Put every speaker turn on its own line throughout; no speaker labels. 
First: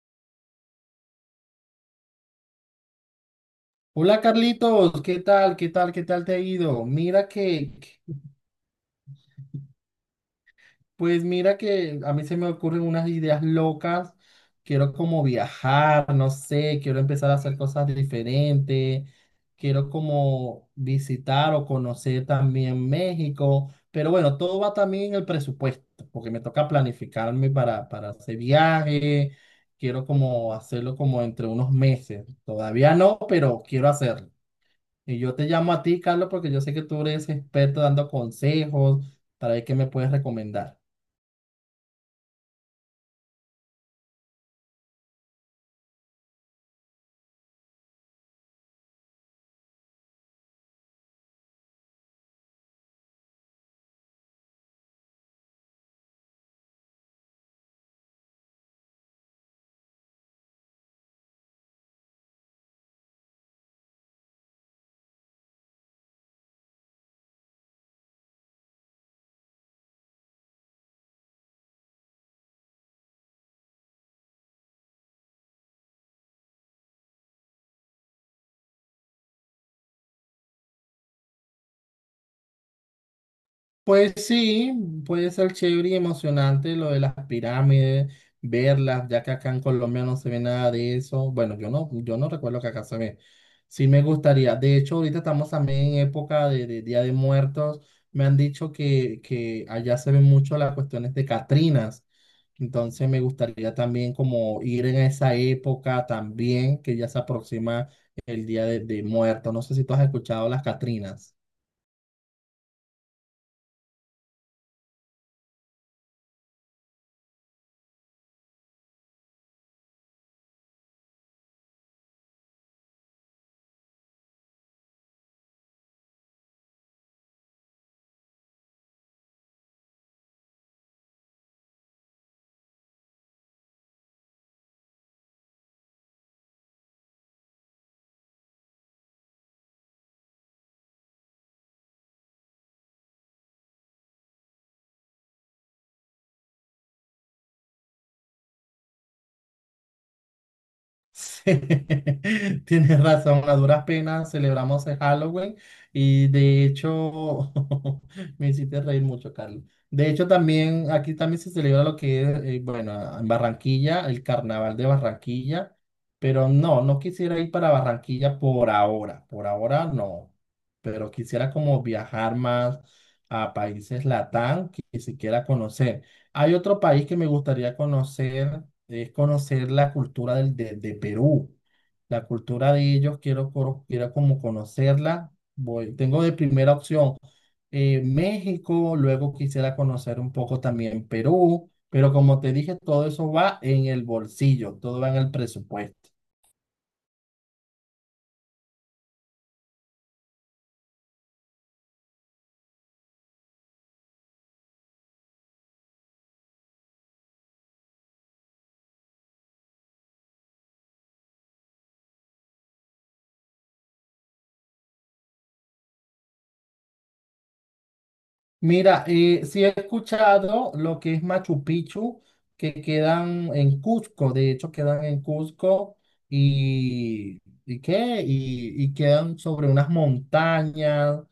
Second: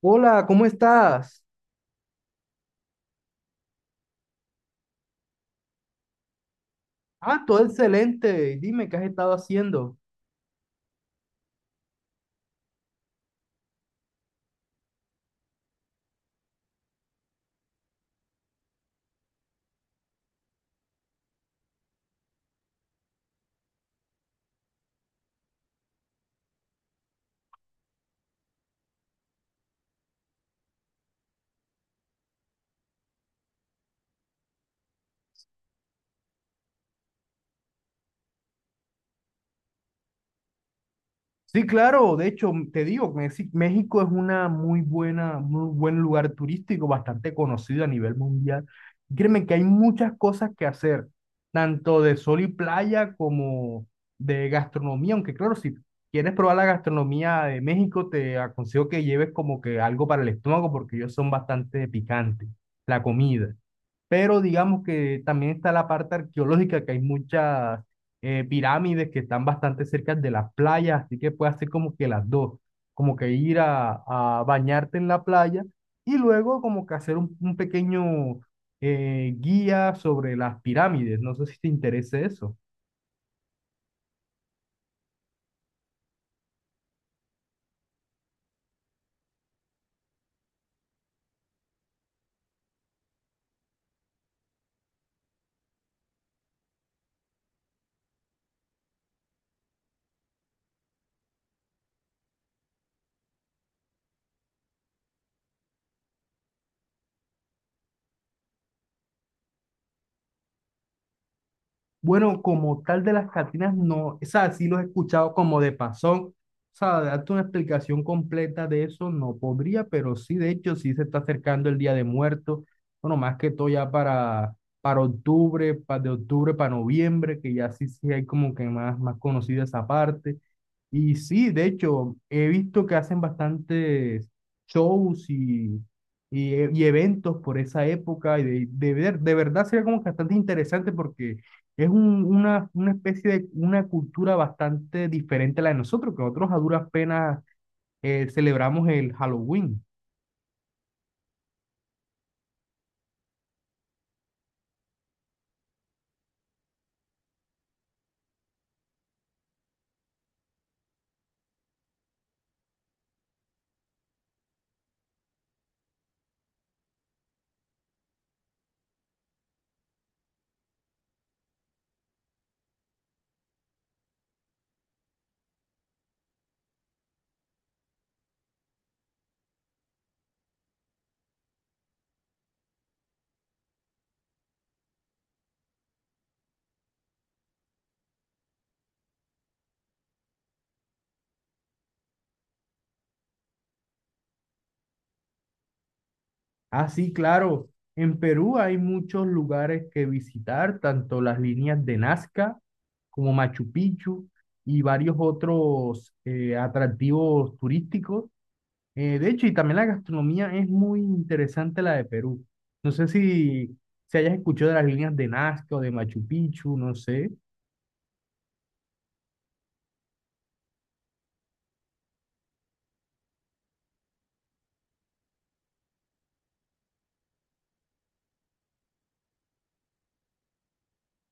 Hola, ¿cómo estás?
Hola Carlitos, ¿qué tal? ¿Qué tal? ¿Qué tal te ha ido?
Ah, todo excelente. Dime, ¿qué has estado haciendo?
Pues mira que a mí se me ocurren unas ideas locas. Quiero como viajar, no sé, quiero empezar a hacer cosas diferentes. Quiero como visitar o conocer también México. Pero bueno, todo va también en el presupuesto, porque me toca planificarme para hacer viaje. Quiero como hacerlo como entre unos meses. Todavía no, pero quiero hacerlo. Y yo te llamo a ti, Carlos, porque yo sé que tú eres experto dando consejos para ver qué me puedes recomendar.
Sí, claro, de hecho, te digo, Mexi- México es una muy buena, muy buen lugar turístico, bastante conocido a nivel mundial. Y créeme que hay muchas cosas que hacer, tanto de sol y playa como de gastronomía, aunque claro, si quieres probar la gastronomía de México, te aconsejo que lleves como que algo para el estómago porque ellos son bastante picantes, la comida. Pero digamos que también está la parte arqueológica, que hay muchas pirámides que están bastante cerca de las playas, así que puedes hacer como que las dos, como que ir a bañarte en la playa y luego como que hacer un pequeño guía sobre las pirámides. No sé si te interesa eso.
Pues sí, puede ser chévere y emocionante lo de las pirámides, verlas, ya que acá en Colombia no se ve nada de eso. Bueno, yo no recuerdo que acá se ve. Sí me gustaría. De hecho, ahorita estamos también en época de Día de Muertos. Me han dicho que allá se ven mucho las cuestiones de Catrinas. Entonces me gustaría también como ir en esa época también, que ya se aproxima el Día de Muertos. No sé si tú has escuchado las Catrinas.
Bueno, como tal de las Catinas, no, o sea, sí los he escuchado como de pasón. O sea, darte una explicación completa de eso no podría, pero sí, de hecho, sí se está acercando el Día de Muertos. Bueno, más que todo ya para octubre, para de octubre para noviembre, que ya sí, sí hay como que más, más conocida esa parte. Y sí, de hecho, he visto que hacen bastantes shows y eventos por esa época. Y de ver, de verdad sería como que bastante interesante porque es un- una especie de una cultura bastante diferente a la de nosotros, que nosotros a duras penas celebramos el Halloween.
Sí, tienes razón, a duras penas celebramos el Halloween y de hecho me hiciste reír mucho, Carlos. De hecho, también aquí también se celebra lo que es, bueno, en Barranquilla, el Carnaval de Barranquilla, pero no quisiera ir para Barranquilla por ahora no, pero quisiera como viajar más a países Latam, que siquiera conocer. Hay otro país que me gustaría conocer, es conocer la cultura de Perú. La cultura de ellos, quiero como conocerla. Voy, tengo de primera opción México, luego quisiera conocer un poco también Perú, pero como te dije, todo eso va en el bolsillo, todo va en el presupuesto.
Ah, sí, claro, en Perú hay muchos lugares que visitar, tanto las líneas de Nazca como Machu Picchu y varios otros atractivos turísticos. De hecho, y también la gastronomía es muy interesante la de Perú. No sé si, si hayas escuchado de las líneas de Nazca o de Machu Picchu, no sé.
Mira, sí he escuchado lo que es Machu Picchu, que quedan en Cusco, de hecho quedan en Cusco y, ¿y qué? Y quedan sobre unas montañas,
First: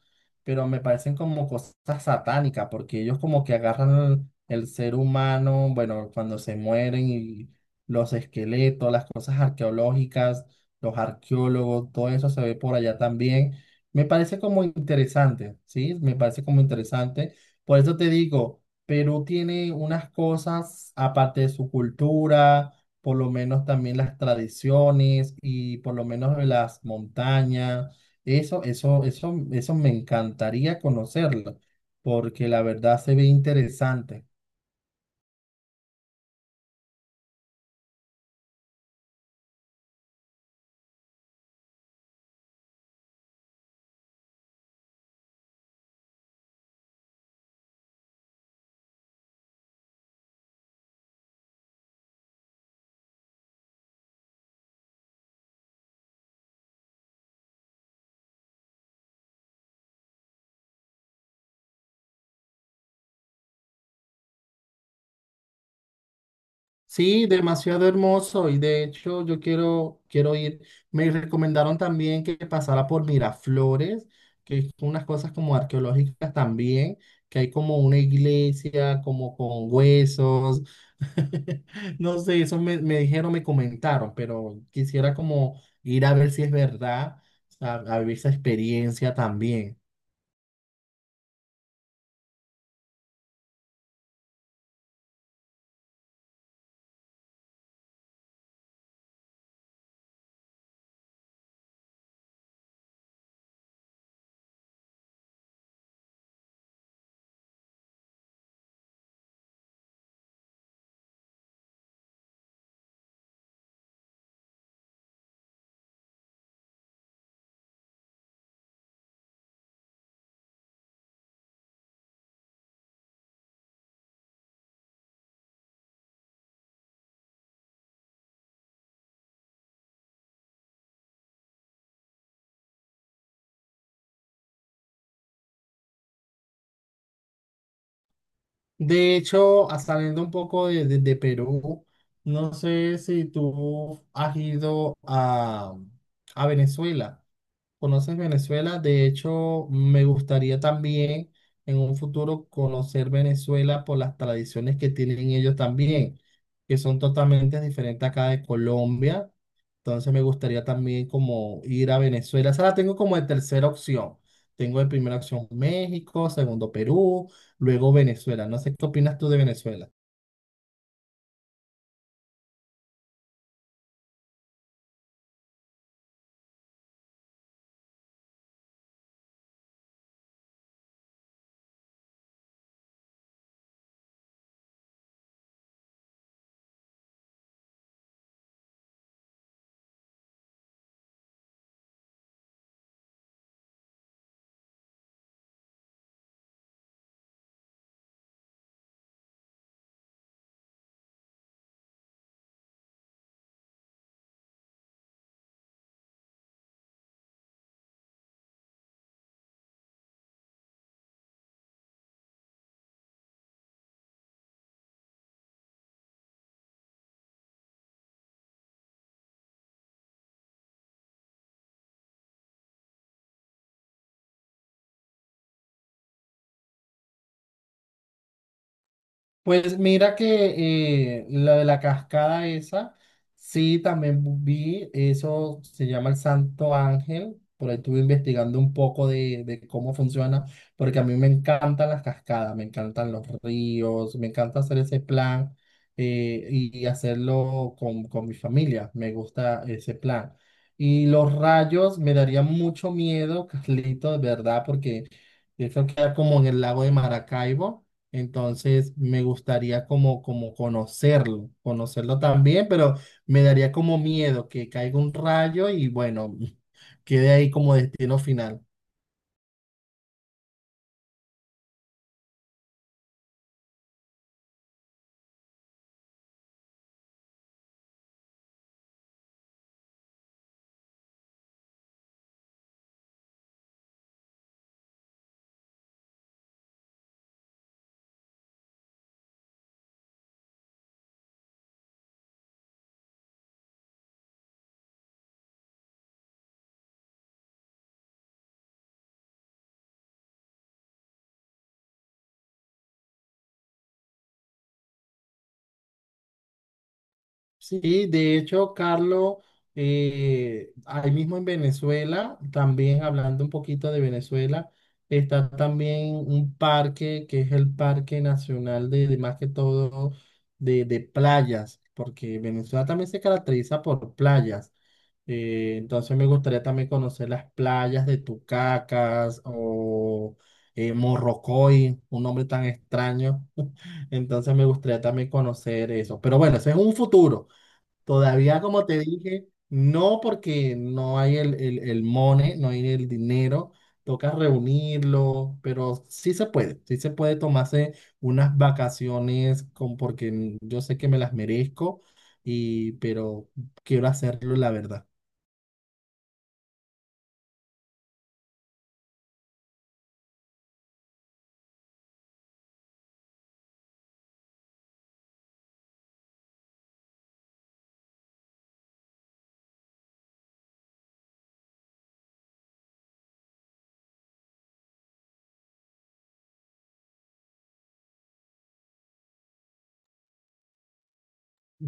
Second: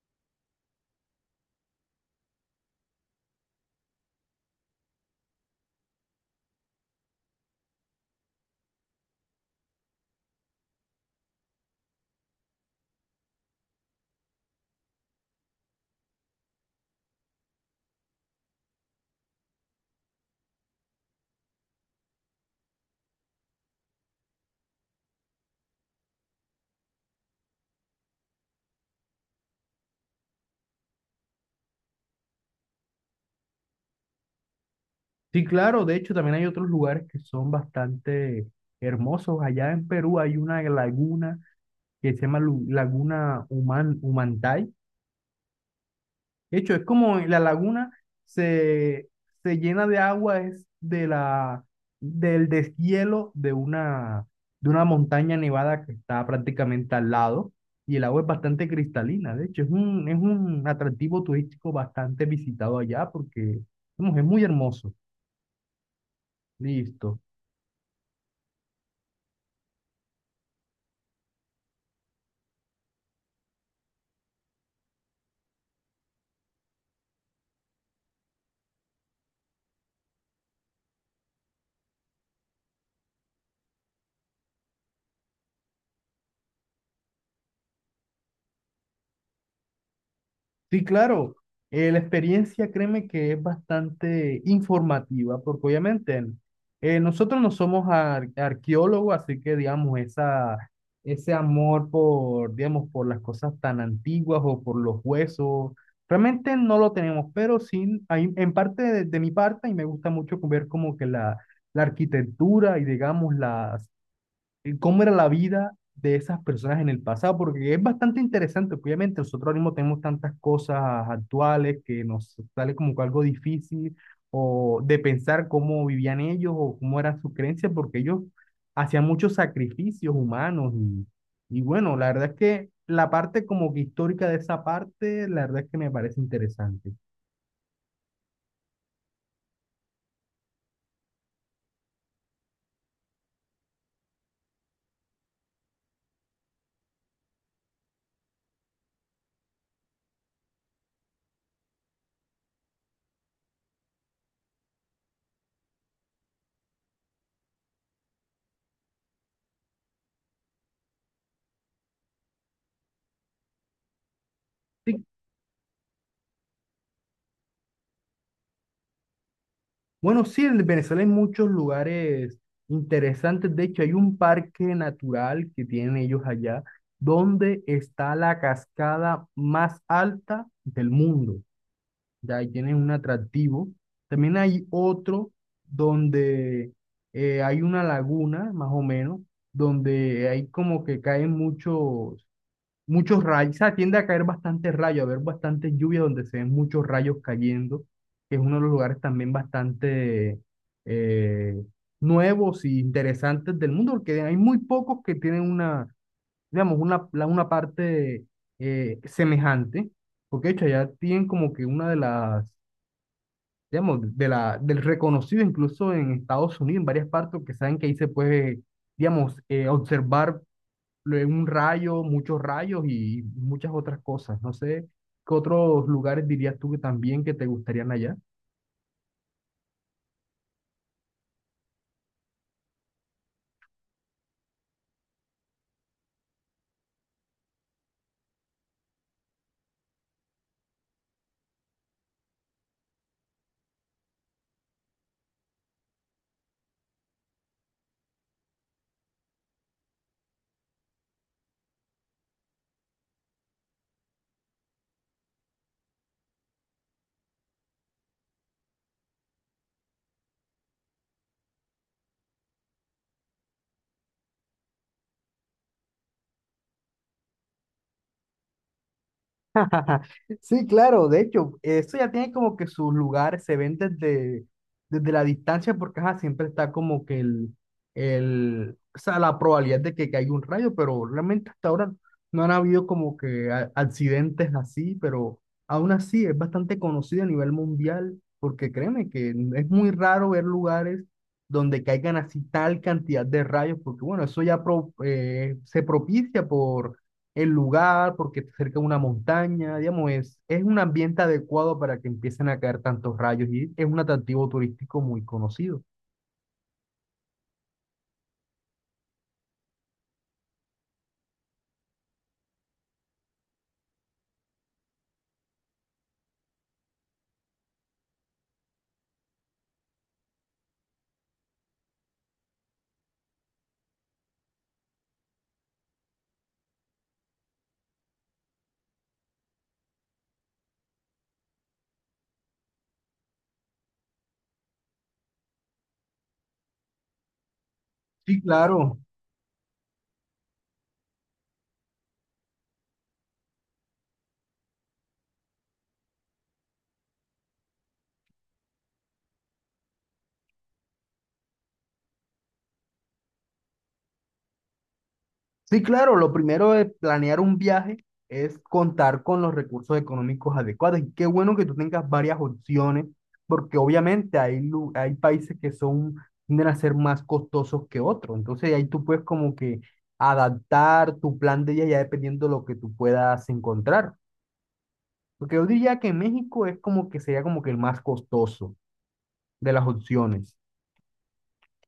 pero me parecen como cosas satánicas, porque ellos como que agarran el ser humano, bueno, cuando se mueren y los esqueletos, las cosas arqueológicas, los arqueólogos, todo eso se ve por allá también. Me parece como interesante, ¿sí? Me parece como interesante. Por eso te digo, Perú tiene unas cosas, aparte de su cultura, por lo menos también las tradiciones y por lo menos las montañas. Eso me encantaría conocerlo, porque la verdad se ve interesante.
Sí, claro, de hecho también hay otros lugares que son bastante hermosos. Allá en Perú hay una laguna que se llama Lu- Laguna Human, Humantay. De hecho, es como la laguna se, se llena de agua, es de la, del deshielo de una montaña nevada que está prácticamente al lado y el agua es bastante cristalina. De hecho, es un atractivo turístico bastante visitado allá porque vamos, es muy hermoso. Listo.
Sí, demasiado hermoso y de hecho yo quiero ir. Me recomendaron también que pasara por Miraflores, que es unas cosas como arqueológicas también, que hay como una iglesia como con huesos. No sé, eso me dijeron, me comentaron, pero quisiera como ir a ver si es verdad, a vivir esa experiencia también.
Sí, claro. La experiencia, créeme que es bastante informativa, porque obviamente nosotros no somos ar- arqueólogos, así que digamos, esa, ese amor por, digamos, por las cosas tan antiguas o por los huesos, realmente no lo tenemos, pero sí, hay, en parte de mi parte, y me gusta mucho ver como que la arquitectura y digamos la cómo era la vida de esas personas en el pasado, porque es bastante interesante, obviamente nosotros ahora mismo tenemos tantas cosas actuales que nos sale como que algo difícil o de pensar cómo vivían ellos o cómo era su creencia, porque ellos hacían muchos sacrificios humanos y bueno, la verdad es que la parte como que histórica de esa parte, la verdad es que me parece interesante.
De hecho, saliendo un poco de, de Perú, no sé si tú has ido a Venezuela. ¿Conoces Venezuela? De hecho, me gustaría también en un futuro conocer Venezuela por las tradiciones que tienen ellos también, que son totalmente diferentes acá de Colombia. Entonces me gustaría también como ir a Venezuela. Esa la tengo como de tercera opción. Tengo de
Así.
primera opción México, segundo Perú, luego Venezuela. No sé qué opinas tú de Venezuela.
Bueno, sí, en Venezuela hay muchos lugares interesantes. De hecho, hay un parque natural que tienen ellos allá, donde está la cascada más alta del mundo. Ya ahí tienen un atractivo. También hay otro donde hay una laguna, más o menos, donde hay como que caen muchos rayos, o sea, tiende a caer bastante rayo, a haber bastante lluvia donde se ven muchos rayos cayendo, que es uno de los lugares también bastante eh, nuevos y interesantes del mundo, porque hay muy pocos que tienen una, digamos, una, la- una parte semejante, porque de hecho allá tienen como que una de las, digamos, de la, del reconocido incluso en Estados Unidos, en varias partes, que saben que ahí se puede, digamos, observar luego un rayo, muchos rayos y muchas otras cosas. No sé, ¿qué otros lugares dirías tú que también que te gustarían allá?
Pues mira que lo de la cascada esa, sí, también vi, eso se llama el Santo Ángel, por ahí estuve investigando un poco de cómo funciona, porque a mí me encantan las cascadas, me encantan los ríos, me encanta hacer ese plan y hacerlo con mi familia, me gusta ese plan. Y los rayos me daría mucho miedo, Carlito, de verdad, porque eso queda como en el lago de Maracaibo. Entonces, me gustaría como, como conocerlo, conocerlo también, pero me daría como miedo que caiga un rayo y bueno, quede ahí como destino final.
Sí, claro, de hecho, eso ya tiene como que sus lugares, se ven desde, desde la distancia, porque ajá, siempre está como que el, o sea, la probabilidad de que caiga un rayo, pero realmente hasta ahora no han habido como que a- accidentes así, pero aún así es bastante conocido a nivel mundial, porque créeme que es muy raro ver lugares donde caigan así tal cantidad de rayos, porque bueno, eso ya pro- se propicia el lugar, porque está cerca de una montaña, digamos, es un ambiente adecuado para que empiecen a caer tantos rayos y es un atractivo turístico muy conocido.
Sí, de hecho, Carlos, ahí mismo en Venezuela, también hablando un poquito de Venezuela, está también un parque que es el Parque Nacional de más que todo de playas, porque Venezuela también se caracteriza por playas. Entonces me gustaría también conocer las playas de Tucacas o Morrocoy, un nombre tan extraño. Entonces me gustaría también conocer eso. Pero bueno, eso es un futuro.
Sí,
Todavía, como
claro.
te dije, no porque no hay el money, no hay el dinero. Toca reunirlo, pero sí se puede tomarse unas vacaciones con, porque yo sé que me las merezco, y, pero quiero hacerlo, la verdad.
Sí, claro, lo primero de planear un viaje es contar con los recursos económicos adecuados. Y qué bueno que tú tengas varias opciones, porque obviamente hay, lu- hay países que son, tienden a ser más costosos que otros. Entonces ahí tú puedes como que adaptar tu plan de viaje ya dependiendo de lo que tú puedas encontrar. Porque yo diría que México es como que sería como que el más costoso de las opciones.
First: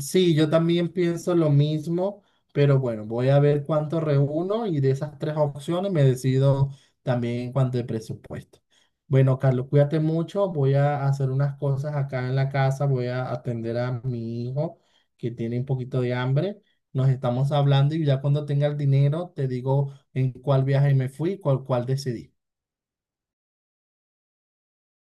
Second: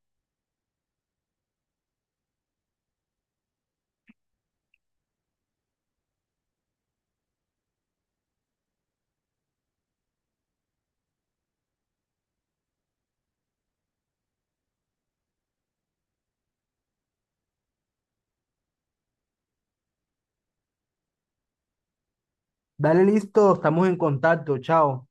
Sí, yo también pienso lo mismo, pero bueno, voy a ver cuánto reúno y de esas 3 opciones me decido también en cuanto de presupuesto. Bueno, Carlos, cuídate mucho, voy a hacer unas cosas acá en la casa, voy a atender a mi hijo que tiene un poquito de hambre. Nos estamos hablando y ya cuando tenga el dinero te digo en cuál viaje me fui, cuál decidí.
Dale listo, estamos en contacto, chao.